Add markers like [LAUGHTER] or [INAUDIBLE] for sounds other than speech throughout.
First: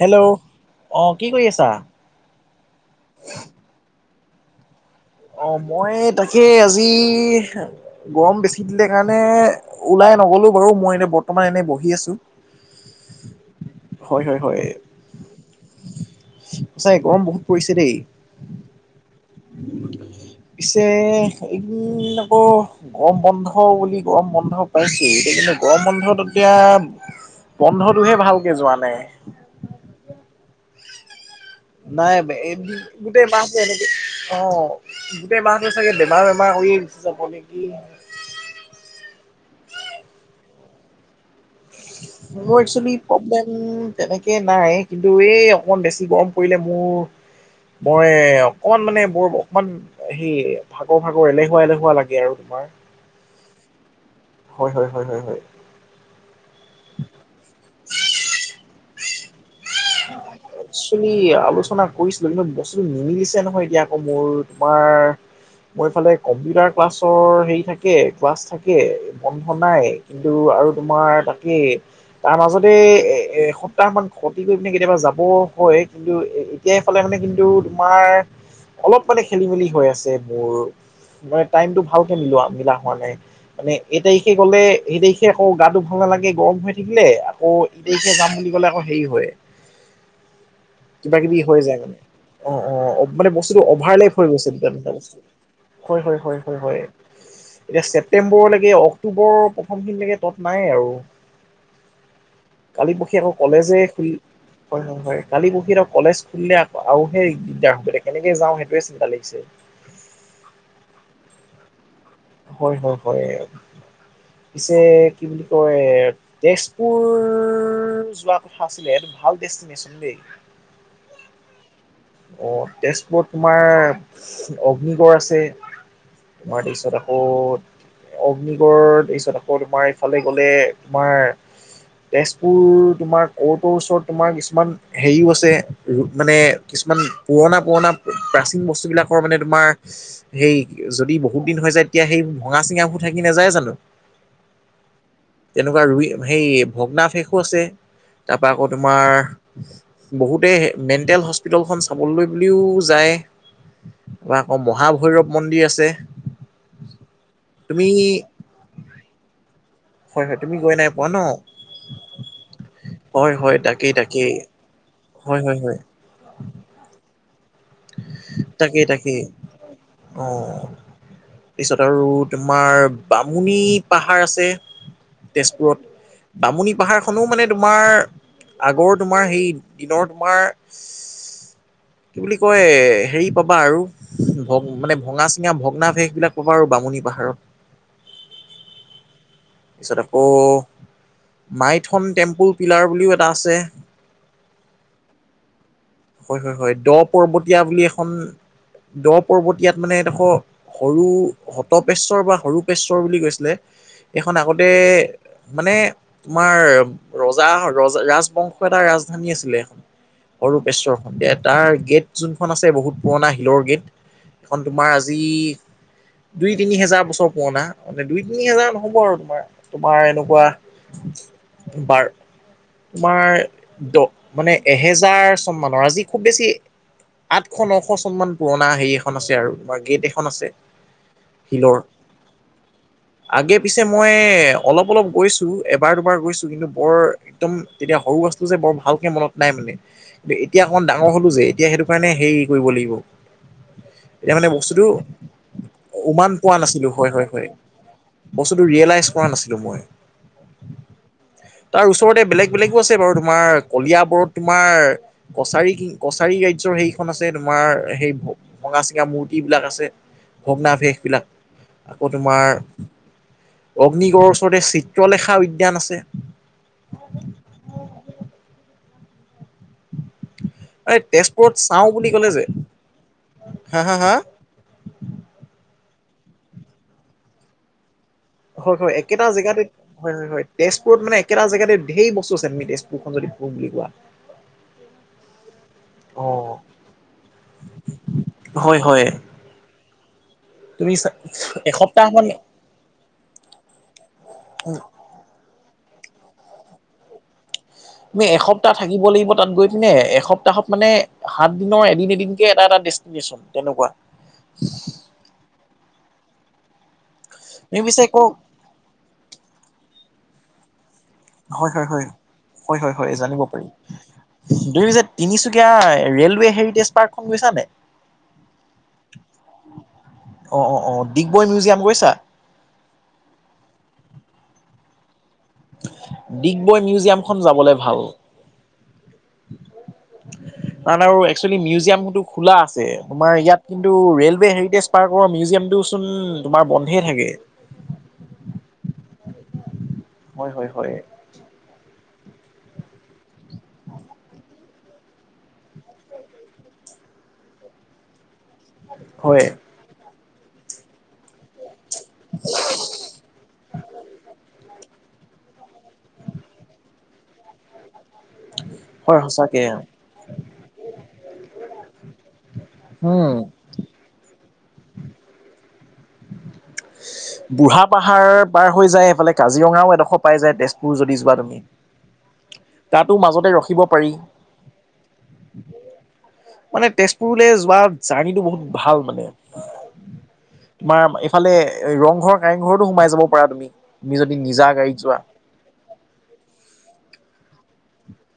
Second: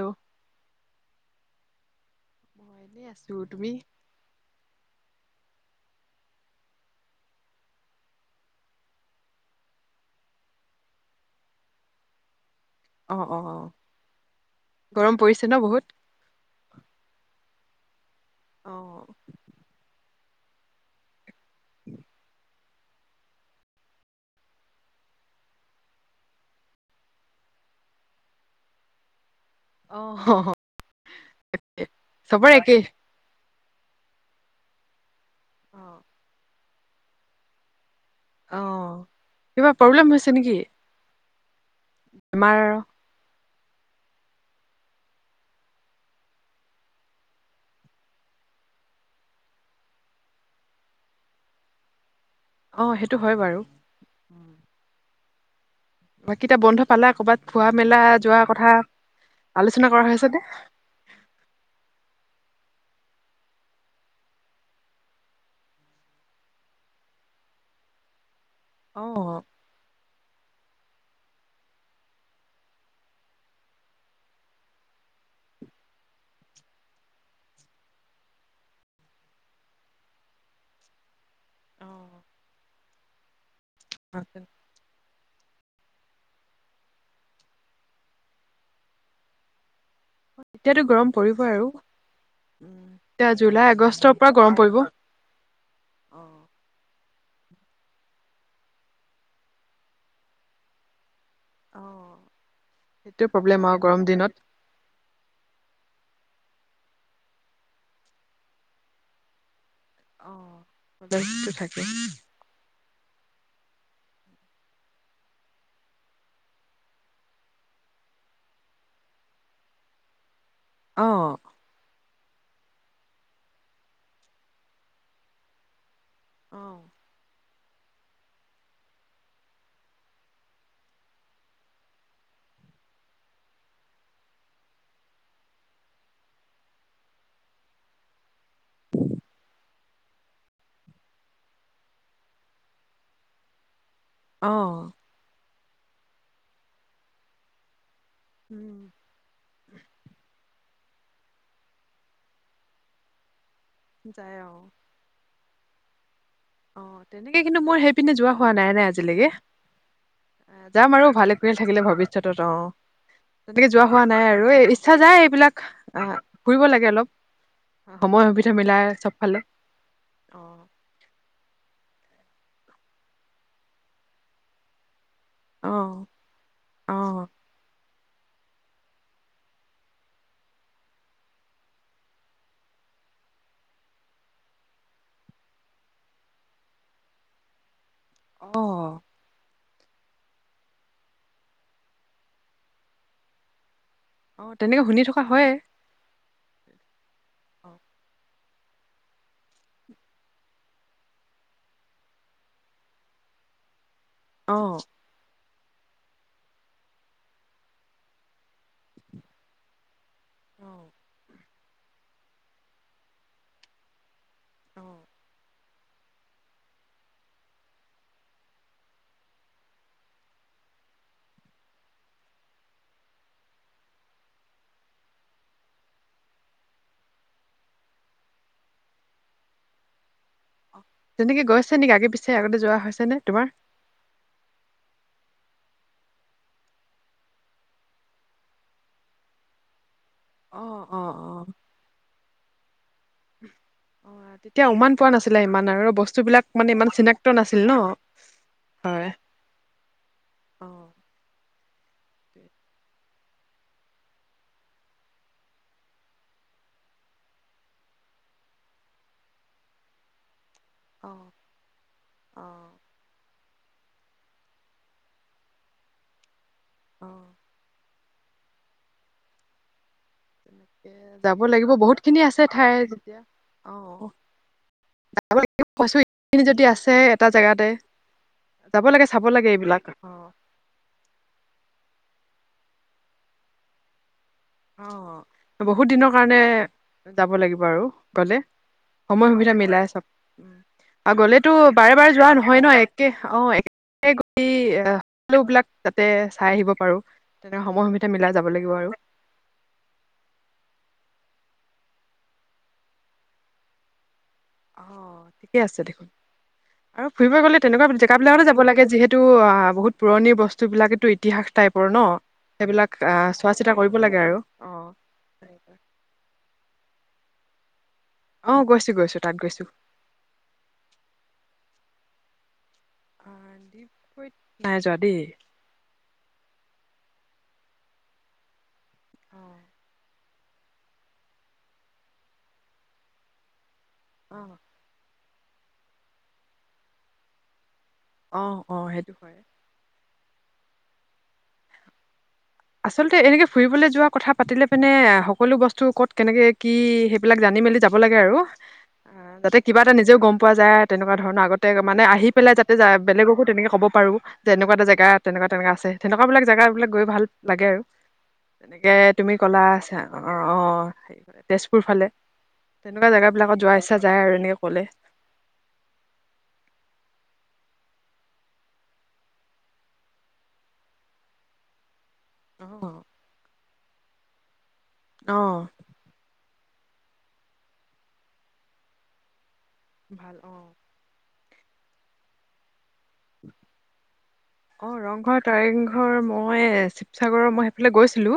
Hello অঁ কি কৰি আছা এনে আছো তুমি অ মই তাকে আজি গৰম বেছি দিলে কাৰণে ওলাই নগলো বাৰু মই এনে বৰ্তমান এনেই বহি আছো অঁ অঁ অঁ হয় হয় হয় গৰম পৰিছে ন বহুত আাই গৰম বহুত পৰিছে দেই অ পিছে ইদিন আকৌ গৰম বন্ধ বুলি গৰম বন্ধ পাইছে এতিয়া কিন্তু গৰম বন্ধত এতিয়া বন্ধটোহে ভালকে যোৱা নাই অ নাই চবৰে এই একেই গোটেই মাহছে এনেকে অ ব চাগে বেমাৰ বেমাৰ ে চাবে কি অ কিবা প্ৰব্লেম হৈছে নেকি বেমাৰ ম একচেলি প্ৰব্লেম তেনেকে নাই কিন্তু এই অকমান বেছি গৰম পৰিলে মোৰ মই অকমান মানে মোৰ অকমান সেই ভাগৰ ভাগৰ এলেহুৱা এলেহুৱা লাগে আৰু তোমাৰ অঁ সেইটো হয় বাৰু হয় হয় হয় হয় হয় বাকটায়া বন্ধ পালা কৰ'বাত খোৱা মেলা যোৱা কথা আলোচনা কৰা হৈছে ন একেলি আলোচনা কৰিছিলো কিন্তু বস্তুটো নিমিলিছে নহয় এতিয়া আকৌ মোৰ তোমাৰ মইফালে কম্পিউটাৰ ক্লাছৰ হেৰি থাকে ক্লাছ থাকে অ বন্ধন নাই কিন্তু আৰু তোমাৰ তাকেই তাৰ মাজতে এ এ এ সপ্তাহ মান কৰি পনে কেতিয়াবা যাব হয় কিন্তু এতিয় এইফালে মানে কিন্তু তোমাৰ অলপ মানে খেলি মেলি হৈ আছে মোৰ। মানে টাইমতটো ভালকে মিলোৱা মিলা হোৱা নাই মানে এই তাৰিখে গ'লে সেই তাৰিখে আকৌ গাো ভাল নালাগে গৰম হৈ থাকিলে আকৌ ইদখে যাম বুলি ক'লে আকৌ হেৰি হয়। এতিয়াতো গৰম কিবা কিবি পৰিব হৈ আৰু যায় মানে। অ', অ', এতিয়া মানে বস্তুটো জুলাই অভাৰ আগষ্টৰ লেইফ হৈ পৰা গৈছে গৰম পৰিব দু্ত হয় হয় হয়। এতিয়া ছেপটেম্বৰলৈকে অক্টোবৰৰ প্ৰথমখিনিলৈকে তত নাই আৰু। কালি পহি সেইটোৱে আকৌ প্ৰব্লেম আৰু কলেজে গৰম শু দিনত হয় নহয় হয় কালি পঢহি তেওঁ কলেজ খুলিলে আৰু সেই দিগদাৰ হৈব কেনেকে যাওঁ সেইটোৱে চিন্তা লাগিছে। [UNINTELLIGIBLE] হয় হয় হয় পিছে কি বুলি কয় তেজপুৰ যোৱা কথা আছিলে এইটো ভাল ডেষ্টিনেশচন দেই অ অ তেজপুৰত তোমাৰ অগ্নিগড় আছে হয় তাৰপাছত আকৌ অগ্নিগড় তাৰিছত আকৌ তোমাৰ ইফালে গলে তোমাৰ তেজপুৰ তোমাৰ ক'ৰ্টৰ ওচৰত তোমাৰ কিছুমান হেৰিও আছে মানে কিছুমান পুৰণা-পুৰণা প্ৰাচীন বস্তুবিলাকৰ মানে তোমাৰ [UNINTELLIGIBLE] সেই যদি বহুত দিন হৈ যায় তেতিয়া সেই ভঙা-চিঙাবোৰ থাকি নাযায় জানো? [UNINTELLIGIBLE] অঁ। [UNINTELLIGIBLE] তেনেকুৱা ৰুই সেই ভগ্নাৱশেষ‌ও আছে তাৰপা আকৌ উম তোমাৰ [UNINTELLIGIBLE] বহুতে মেণ্টেল হস্পিতেলখন চাবলৈ বুলিও যায়। [INAUDIBLE] যায় তাৰপৰা অ আকৌ মহাভৈৰৱ মন্দিৰ আছে। [INAUDIBLE] অঁ! তেনেকে কিন্তু মোৰ তুমি সেই পিনে যোৱা হোৱা নাই-নাই আজিলৈকে। [UNINTELLIGIBLE] হয় হয় তুমি গৈ নাই যাম আৰু পোৱা ন? ভালে কোশলে থাকিলে ভৱিষ্যতত অঁ। হয় হয় [UNINTELLIGIBLE] তেনেকে যোৱা তাকেই হোৱা নাই তাকেই আৰু এই ইচ্ছা যায় হয় হয় এইবিলাক হয় আহ ফুৰিব লাগে অলপ। [INAUDIBLE] সুবিধা মিলাই তাকেই-তাকেই চবফালে [INAUDIBLE] অ উম! তাৰপিছত আৰু তোমাৰ বামুণী পাহাৰ আছে। [INAUDIBLE] অ তেজপুৰত বামুনি পাহাৰখনো অ মানে তোমাৰ [UNINTELLIGIBLE] আগৰ তোমাৰ সেই দিনৰ তোমাৰ [INAUDIBLE] কৈ হেৰি পাবা আৰু [UNINTELLIGIBLE] ভগ মানে ভঙা-চিঙা ভগ্নাৱশেষবিলাক পাবা আৰু বামুণী পাহাৰত। [UNINTELLIGIBLE] অঁ। [INAUDIBLE] তাৰপিছত আকৌ মাইথন টেম্পুল পিলাৰ বুলিও এটা আছে। [UNINTELLIGIBLE] অঁ! তেনেকে শুনি থকা হয়। [UNINTELLIGIBLE] হয়-হয়-হয়, দ পৰ্বতীয়া বুলি এখন দ পৰ্বতীয়াত মানে এদখ [UNINTELLIGIBLE] সৰু হতপেশ্বৰ বা সৰু পেশ্বৰ বুলি কৈছিলে এইখন অ আগতে [UNINTELLIGIBLE] মানে [INAUDIBLE] তোমাৰ ৰজা [UNINTELLIGIBLE] ৰাজবংশৰ এটা ৰাজধানী আছিলে। অৰূপেশ্বৰ সন্ধিয়া। তাৰ গেট যোনখন আছে বহুত পুৰণা শিলৰ গেট। [UNINTELLIGIBLE] সেইখন অ তোমাৰ আজি [INAUDIBLE] দুই-তিনি হেজাৰ বছৰ পুৰণা মানে দুই-তিনি হেজাৰ নহব আৰু তোমাৰ। তোমাৰ এনেকুৱা [UNINTELLIGIBLE] [UNINTELLIGIBLE] বাৰ তোমাৰ দ মানে এহেজাৰ চন মানৰ আজি খুব বেছি [UNINTELLIGIBLE] আঠশ-নশ চন মান পুৰণা হেৰি এখন আছে আৰু তোমাৰ গেট এখন আছে। [UNINTELLIGIBLE] তেনেকে গৈছে শিলৰ নেকি আগে-পিছে আগতে যোৱা হৈছে নে তোমাৰ? আগে [UNINTELLIGIBLE] পিছে মই অলপ-অলপ গৈছোঁ। এবাৰ-দুবাৰ গৈছোঁ। কিন্তু বৰ [UNINTELLIGIBLE] একদম তেতিয়া সৰু আছিলোঁ যে বৰ ভালকে মনত নাই মানে। [UNINTELLIGIBLE] এতিয়া অ অকমান অ ডাঙৰ হলো অ যে এতিয়া সেইটো কাৰণে হেৰি কৰিব লাগিব। অ [UNINTELLIGIBLE] এতিয়া মানে তেতিয়া বস্তুটো উমান পোৱা নাছিলে ইমান আৰু উমান বস্তুবিলাক পোৱা মানে ইমান নাছিলোঁ। চিনাক্ত হয়-হয়-হয়। নাছিল ন [UNINTELLIGIBLE] বস্তুটো ৰিয়েলাইজ কৰা নাছিলো মই। [UNINTELLIGIBLE] অঁ! [UNINTELLIGIBLE] তাৰ ওচৰতে বেলেগ-বেলেগো আছে বাৰু তোমাৰ কলিয়াবৰত তোমাৰ [UNINTELLIGIBLE] কছাৰী কি কছাৰী গাড [UNINTELLIGIBLE] [UNINTELLIGIBLE] হেৰিখন আছে তোমাৰ সেই ভঙা-চিঙা মূৰ্তিবিলাক আছে। অ ভগ্নাৱশেষবিলাক আকৌ তোমাৰ অ [UNINTELLIGIBLE] অগ্নিগড়ৰ ওচৰতে চিত্ৰলেখা উদ্যান আছে। [UNINTELLIGIBLE] আহ [INAUDIBLE] তেনেকে এই [UNINTELLIGIBLE] যাব তেজপুৰত লাগিব চাওঁ বুলি বহুতখিনি ক'লে আছে যে ঠাই যেতিয়া। হা হা আহ হা [UNINTELLIGIBLE] যাব লাগিব কৈছো [UNINTELLIGIBLE] এইখিনি যদি আছে এটা জেগাতে। হয় যাব হয় লাগে, একেটা চাব লাগে জেগাতে এইবিলাক। হয় [UNINTELLIGIBLE] হয় হয় তেজপুৰত মানে একেটা জেগাতে ধেই বস্তু আছে আমি তেজপুৰখন যদি ফুৰো বুলি কোৱা। [UNINTELLIGIBLE] অঁ, বহুত দিনৰ অ কাৰণে যাব লাগিব আৰু গলে। হয় হয় সময় সুবিধা মিলাই চব। তুমি গলেটো বাৰে এসপ্তাহ বাৰে মান যোৱা নহয় ন একে অঁ এক গৈ কি অঁ লোগ বিলাক তাতে চাই আহিব পাৰো। তেনে সময় সুবিধা তুমি মিলাই যাব এসপ্তাহ লাগিব আৰু থাকিব লাগিব তাত গৈ পিনে এসপ্ত সপ্তাহত মানে সাত দিনৰ এদিন এদিনকে এটা এটা ডেষ্টিনেশচন তেনেকুৱা। অঁ ঠিকে আছে দেখোন, আৰু ফুৰিব গ'লে তুমি তেনেকুৱা পিছে জেগা ক বিলাকো যাব লাগে যিহেত এইটো আ বহুত পুৰণি বস্তু বিলাকেতো ইতিহাস হয় টাইপৰ হয় ন হয় হয় সেইবিলাক হয় হয় জানিব চোৱা পাৰি চিতা কৰিব লাগে আৰু। অ তুমি পিছে তিনিচুকীয়া ৰেলৱে হেৰিটেজ পাৰ্কখন গৈছা নে নাই? অঁ গৈছোঁ গৈছোঁ তাত গৈছোঁ। অঁ অঁ অঁ ডিগবৈ মিউজিয়াম গৈছা। অঁ, ডিগবৈত নাই যোৱা দেই। ডিগবৈ মিউজিয়ামখন যাবলৈ ভাল। আঁহ তাত আৰু একচুৱেলি মিউজিয়ামো খোলা আছে। তোমাৰ ইয়াত কিন্তু অ ৰে'লৱে হেৰিটেজ পাৰ্কৰ মিউজিয়ামটোচোন তোমাৰ বন্ধে থাকে। অঁ অঁ সেইটো হয়। হয় হয় হয়। আচলতে এনেকে ফুৰিবলৈ যোৱাৰ কথা পাতিলে পিনে সকলো বস্তু ক'ত কেনেকে কি এইবিলাক জানি মেলি যাব লাগে আৰু, অঁ হয় যাতে কিবা এটা নিজেও গম পোৱা যায় তেনেকুৱা ধৰণৰ আগত তাতে মানে আহি পেলাই যাতে যা বেলেগকো তেনেকে'ব পাৰো, যে এনেকুৱা এটা জেগাত তেনেকুৱা তেনেককা আছে তেনেকুৱা বিলাক জেগা বিলাক গৈ ভাল লাগে আৰু তাকে হয় তুমি ক'লা সঁচাকে আছা অঁ অঁ, তেজপুৰ ফালে তেনেকুৱা উম জেগাবিলাকত যোৱাৰ ইচ্ছা যায় আৰু এনেকৈ ক'লে। বুঢ়া পাহাৰ পাৰ হৈ যায় এইফালে কাজিৰঙাও এডোখৰ পাই যায় তেজপুৰ যদি যোৱা তুমি। অ', তাতো মাজতে ৰখিব পাৰি অঁ মানে তেজপুৰলৈ যোৱা জাৰ্ণিটো বহুত ভাল মানে। ভাল অঁ তোমাৰ এইফালে ৰংঘৰ কাৰেংঘৰতো সোমাই যাব পাৰা। তুমি নিজ অঁ ৰংঘৰ কাৰেংঘৰ মই শিৱসাগৰৰ মই সেইফালে গৈছিলো।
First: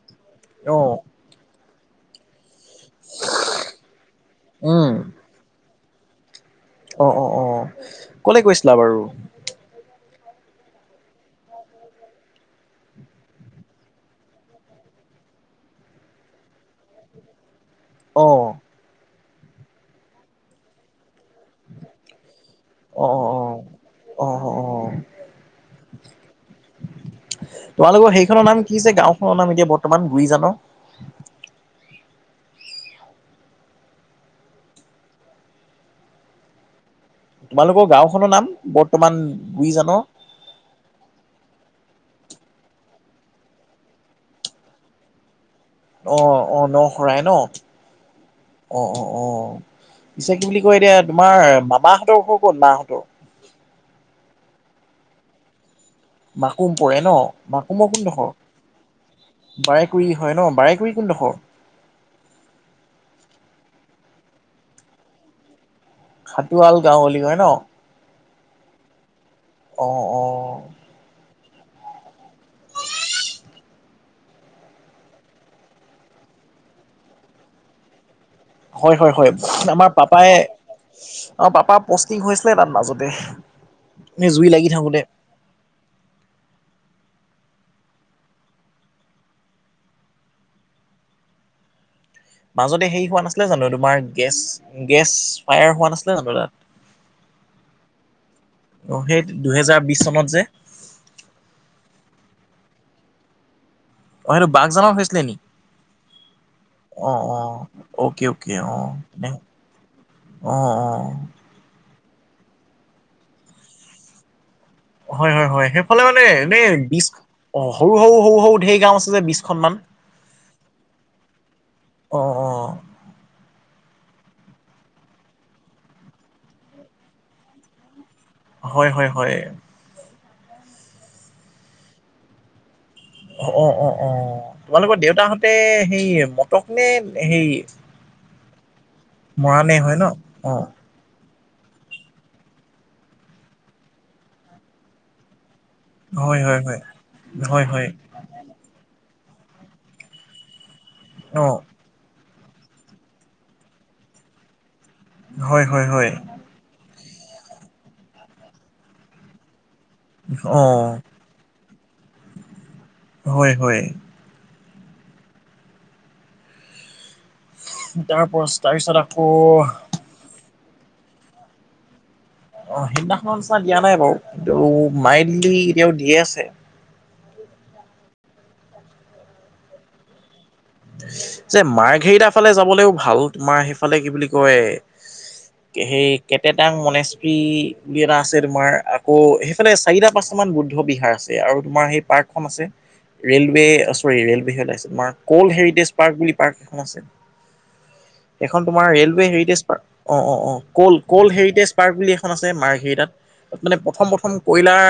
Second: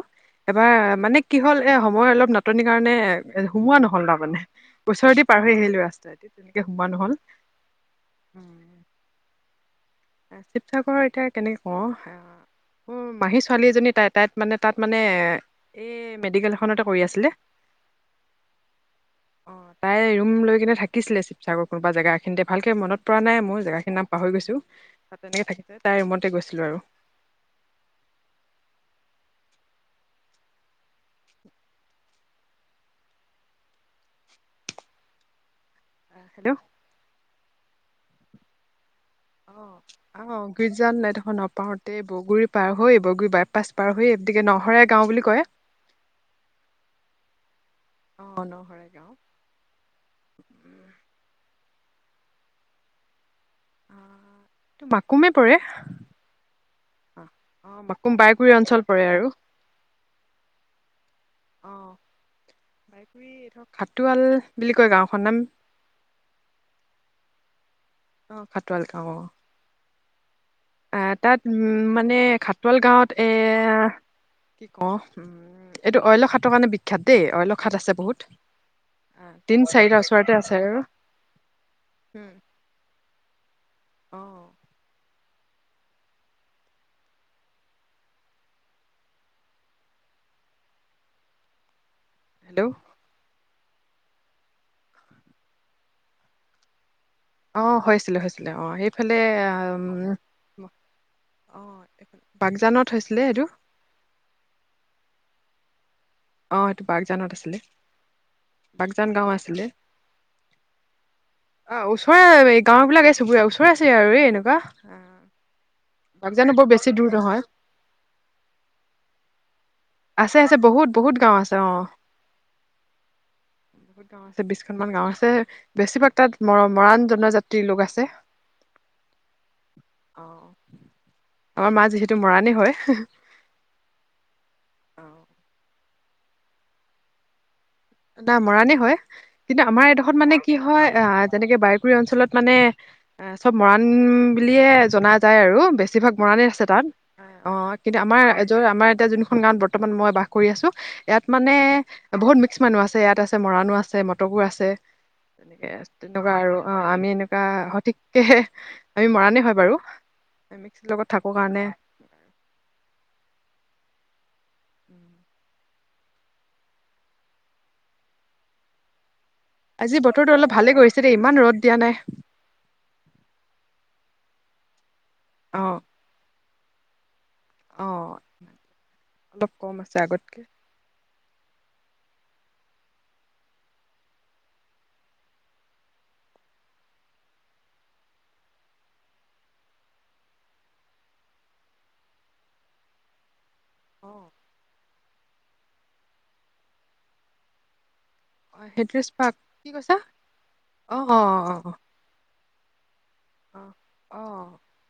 এবাৰ অ মানে কি কি হ'ল এ সময় অলপ নাটনিৰ কাৰণে এ সোমোৱা নহ'ল তাৰমানে। ওচৰে দি পাৰ হৈ আহিলো ৰাস্তাই দি। অঁ অঁ অঁ, কলে গৈছিলা বাৰু। শিৱসাগৰৰএতিয়া কেনেকে কওঁ। উম মাহী ছোৱালী এজনী তাই তাইত মানে তাত মানে। এই মেডিকেল এখনতে কৰি আছিলে। অ অঁ তাই ৰুম লৈ কিনে থাকিছিলে। সাগৰ কোনোবা জেগাখিনিতে, ভালকে অ মনত অ পৰা নাই অ মোৰ জেগাখিনি নাম অ পাহৰি অ গৈছো। অ তাত তেনেকে থাকিব যায়, তাই ৰুমতে গৈছিলো আৰু। তোমালোকৰ সেইখনৰ নাম কি যে, গাঁওখনৰ নাম এতিয়া বৰ্তমান গুৰি জানৰ। ল্ল' তোমালোকৰ গাঁওখনৰ নাম বৰ্তমান অঁ গুৰিজানৰ অঁ গুইজান এইডোখৰ নৌপাওঁতেই বৰগুৰি পাৰ হৈ বৰগুৰি বাইপাছ পাৰ হৈ গতিকে নশৰাই গাওঁ বুলি কয়। অঁ অঁ নশৰাই ন? অঁ নহৰাই অ' অ' গাঁও অ'। পিছে কি বুলি কয় উম, এতিয়া তোমাৰ মামাহঁতৰ ঘৰ ক'ত মাহঁতৰ? মাকুমে পৰে। মাকুম পৰে ন অঁ মাকুমৰ কোন মাকুম ডখৰ? বাইগুৰি অঞ্চল পৰে আৰু বাৰেকুৰি হয় ন, বাৰেকুৰি কোন ডখৰ? অঁ বাৰেকুৰি এইডখৰ খাটোৱাল বুলি কয় গাঁওখনৰ নাম। খাটোৱাল গাঁও বুলি কয় ন? অঁ খাটোৱাল গাঁও অঁ। অঁ অঁ। আহ তাত উম মানে খাটোৱাল গাঁৱত এ কি কওঁ উম এইটো অইলৰ খাটৰ কাৰণে বিখ্যাত দেই অইলৰ খাট আছে বহুত। হয় হয় হয় তিন আমাৰ চাৰিটা পাপাই ওচৰতে আছে আৰু অঁ পাপা পষ্টিং উম হৈছিলে তাত মাজতে অ এ জুই লাগি থাকোঁতে। হেল্ল' মাজতে হেৰি হোৱা নাছিলে জানো তোমাৰ গেছ গেছ ফায়াৰ হোৱা নাছিলে জানো তাত? অঁ হৈছিলে হৈছিলে অঁ অ সেইফালে সেই এ দুহেজাৰ বিশ চনত যে অঁ বাগজানত হৈছিলে এইটো। অ' সেইটো বাগজানত হৈছিলে নে? অ এইটো অঁ বাগজানত অঁ আছিলে অকে অকে অঁহ। বাগজান গাঁও আছিলে অঁ অঁ। অঁ ওচৰে এই গাঁও বিলাক চুবুৰীয়া ওচৰা ওচৰি আৰু এই এনেকুৱা। হয় হয় হয় সেইফালে মানে বাগজানো বৰ এনেই বেছি বিশ দূৰ নহয় অ' সৰু সৰু সৰু সৰু ঢেৰ গাওঁ আছে যে বিশখন মান? আছে আছে বহুত বহুত গাঁও আছে অঁ। অ [INAUDIBLE] অঁ আছে বিশখনমান গাঁও আছে বেছিভাগ তাত ম মৰাণ জনজাতিৰ লোক আছে। হয় হয় হয়। অঁ আমাৰ মাঁ যিহেতু মৰাণেই হয়। অ' অ' অঁ, তোমালোকৰ দেউতাহঁতে সেই মটক নে সেই না মৰাণেই হয়, কিন্তু মৰাণে আমাৰ হয় ন এইডখৰত মানে কি অ হয় এ আ যেনেকে বাৰেকুৰি অঞ্চলত মানে চব মৰাণ বুলিয়ে জনা যায় আৰু বে বেছিভাগ হয় মৰানে হয় আছে হয় তাত। হয় অঁ হয় কিন্তু আমাৰ এতিয়া যোনখন গাঁৱত বৰ্তমান মই বাস কৰি আছো ইয়াত অ মানে বহুত মি ক্স মানুহ আছে, ইয়াত আছে মৰাণো আছে মটকো আছে হয় তে হয় হয় তেনেকুৱা আৰু। অঁ আমি এনেকুৱা সঠিককৈ আমি মৰাণেই হয় বাৰু। অ মিক্স লগত থাকো কাৰণে, হয় হয়। [INAUDIBLE] তাৰপছ তাৰ পিছত আকৌ আজি বতৰটো অলপ ভালে কৰিছে দেই ইমান ৰদ দিয়া নাই। অঁ সিদিনাখন নিচিনা দিয়া নাই বাৰু, কিন্তু মাইলডলি অ এতিয়াও দিয়ে আছে। অঁ অলপ কম আছে আগতকৈ। যে মাৰ মাৰ্ঘেৰিটা ফালে যাবলৈও ভাল তোমাৰ সেইফালে কি বুলি কয় সেই কেটেটং মনেষ্ট্ৰি বুলি এটা আছে তোমাৰ আকৌ সেইফালে চাৰিটা পাঁচটামান বুদ্ধ বিহাৰ আছে, আৰু তোমাৰ সেই পাৰ্কখন আছে ৰেলৱে অ চৰি ৰেলৱে হে ওলাইছে তোমাৰ ক'ল্ড হেৰিটেজ পাৰ্ক বুলি পাৰ্ক এখন আছে। এখন তোমাৰ সেইত্ৰিশ ৰে'লৱে পাক হেৰিটেজ কি কৈছা park of of of uh called uh called uh heritage park বুলি এখন আছে মাৰ্ঘেৰিটাত। অ তাত মানে প্ৰথম অ প্ৰথম কয়লাৰ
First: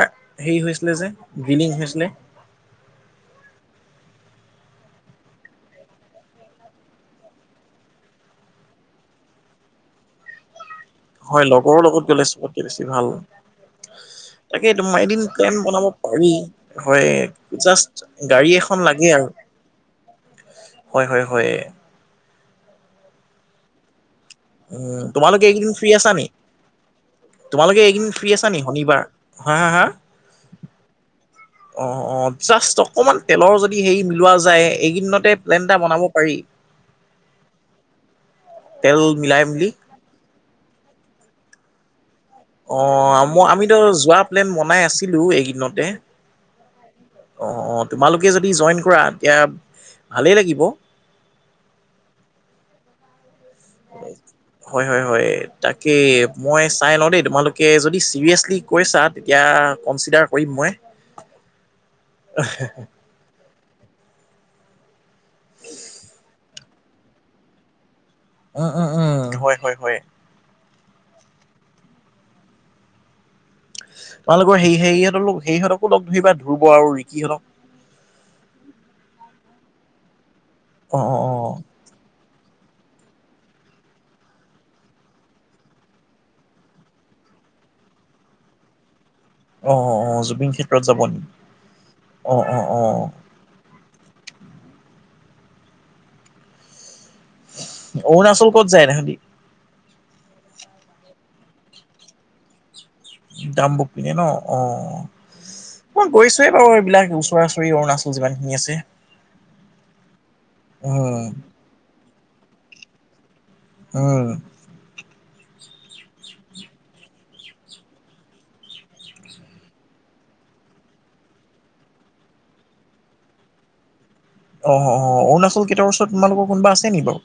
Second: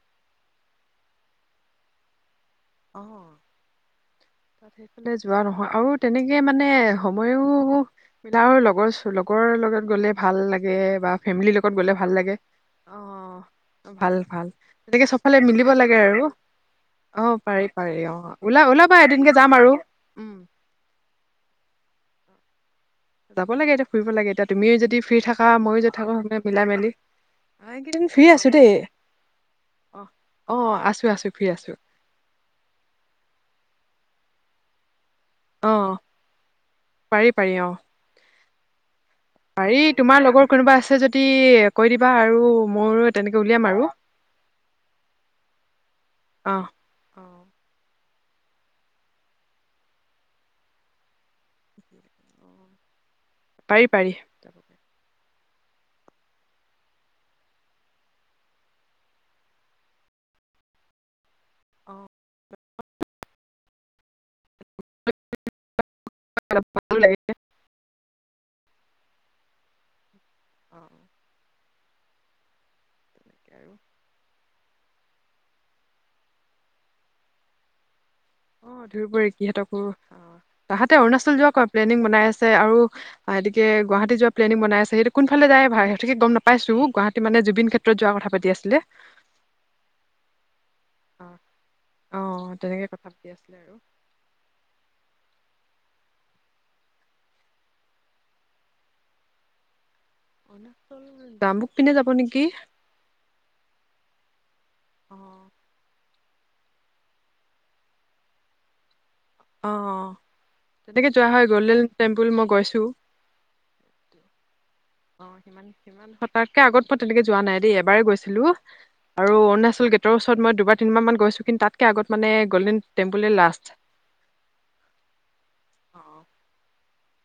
হেৰি হৈছিলে যে গ্ৰীলিং হৈছিলে। অৱ। সেইফালে যোৱা নহয় আৰু তেনেকে মানে সময়ো আৰু লগৰ লগৰ লগত গ'লে ভাল লাগে। বা হয় ফেমিলিৰ লগত লগৰৰ গ'লে ভাল লাগে, চবতকে বেছি ভাল অৱ। ভাল ভাল তাকে তোমাৰ সেনেকে এদিন চপফালে প্লেন মিলিব বনাব লাগে আৰু, পাৰি হয় অৱ। পাৰি জাষ্ট পাৰি অ গাড়ী ওলা এখন ওলাবা লাগে এদিনকে যাম আৰু উম হয় হয় হয়। যাব লাগে এতিয়া ফুৰিব লাগে এতিয়া তুমিও উম, যদি ফ্ৰী তোমালোকে থাকা এইকেইদিন ময়ো ফ্ৰী যদি আছা নি? থাকো মিলাই মেলি। তোমালোকে এইকেইদিন ফ্ৰী আছা আছো নি দেই, শনিবাৰ? হা হা হা? অহ অহ আছো আছো ফ্ৰী আছো। অৱ জাষ্ট অকণমান তেলৰ যদি হেৰি মিলোৱা যায় এইকদিনতে প্লেন অ এটা বনাব পাৰি। পাৰি পাৰি অৱ। তেল মিলাই মেলি তোমাৰ লগৰ কোনোবা আছে যদি কৈ দিবা আৰু মোৰ অ তেনেকে মই উলিয়াম আমিতো আৰু। যোৱা প্লেন বনাই আছিলোঁ এইদিনতে। অৱ। অৱ অৱ তোমালোকে যদি জইন কৰা তেতিয়া ভালেই লাগিব। পাৰি পাৰি। যাব পাৰি হয় হয় হয় তাকে মই চাই লও দেই তোমালোকে যদি চিৰিয়েচলি কৈছা তেতিয়া কনচিডাৰ কৰিম মই। অৱ। উ [UNINTELLIGIBLE] [UNINTELLIGIBLE] উম উম উম হয় হয় হয়। [UNINTELLIGIBLE] অ। তোমালোকৰ সেই সিহঁতকো সেইসতকো লগ ধৰিবা ধ্ৰুৱ আৰু ৰিকি হতঁক। অৱ ধ্ৰুৱ ৰিকিহঁতকো অ তাহাঁতে অ অ অ অৰুণাচল যোৱা ক প্লেনিং বনাই আছে আৰু গুৱাহাটী যোৱা প্লেনিং বনাই আছে সেইটো কোনফালে যায় সিহঁতে গম নাপাইছো গুৱাহাটী মানে জুবিন ক্ষেত্ৰ যোৱা কথা পাতি আছিলে। অৱ অৱ জুবিন ক্ষেত্ৰত যাব নেকি অৱ অৱ অৱ। কি আছিলে আৰু অৰুণাচল ক'ত যায় তাহঁতি? অৰুণাচল দামবুক পিনে যাব নেকি? দামবুক পিনে ন অৱ। অৱ। মই গৈছোয়ে বাৰু এইবিলাক ওচৰা ওচৰি অৰুণাচল যিমান খিনি আছে। অৱ অৱ তেনেকে উম যোৱা হয় গ'ল্ডেন টেম্পুল মই গৈছোঁ। উম। অৱ সিমান সিমান হঠাতকে আগত মই তেনেকে যোৱা নাই দেই এবাৰে গৈছিলোঁ। আৰু অৰুণাচল গেটৰ ওচৰত মই দুবাৰ তিনবাৰ মান গৈছোঁ কিন্তু তাতকে আগত মানে গল্ডেন টেম্পুলে লাষ্ট। অ অ অৰুণাচল গেটৰ ওচৰত অ তোমালোকৰ কোনবা আছে নেকি বাও।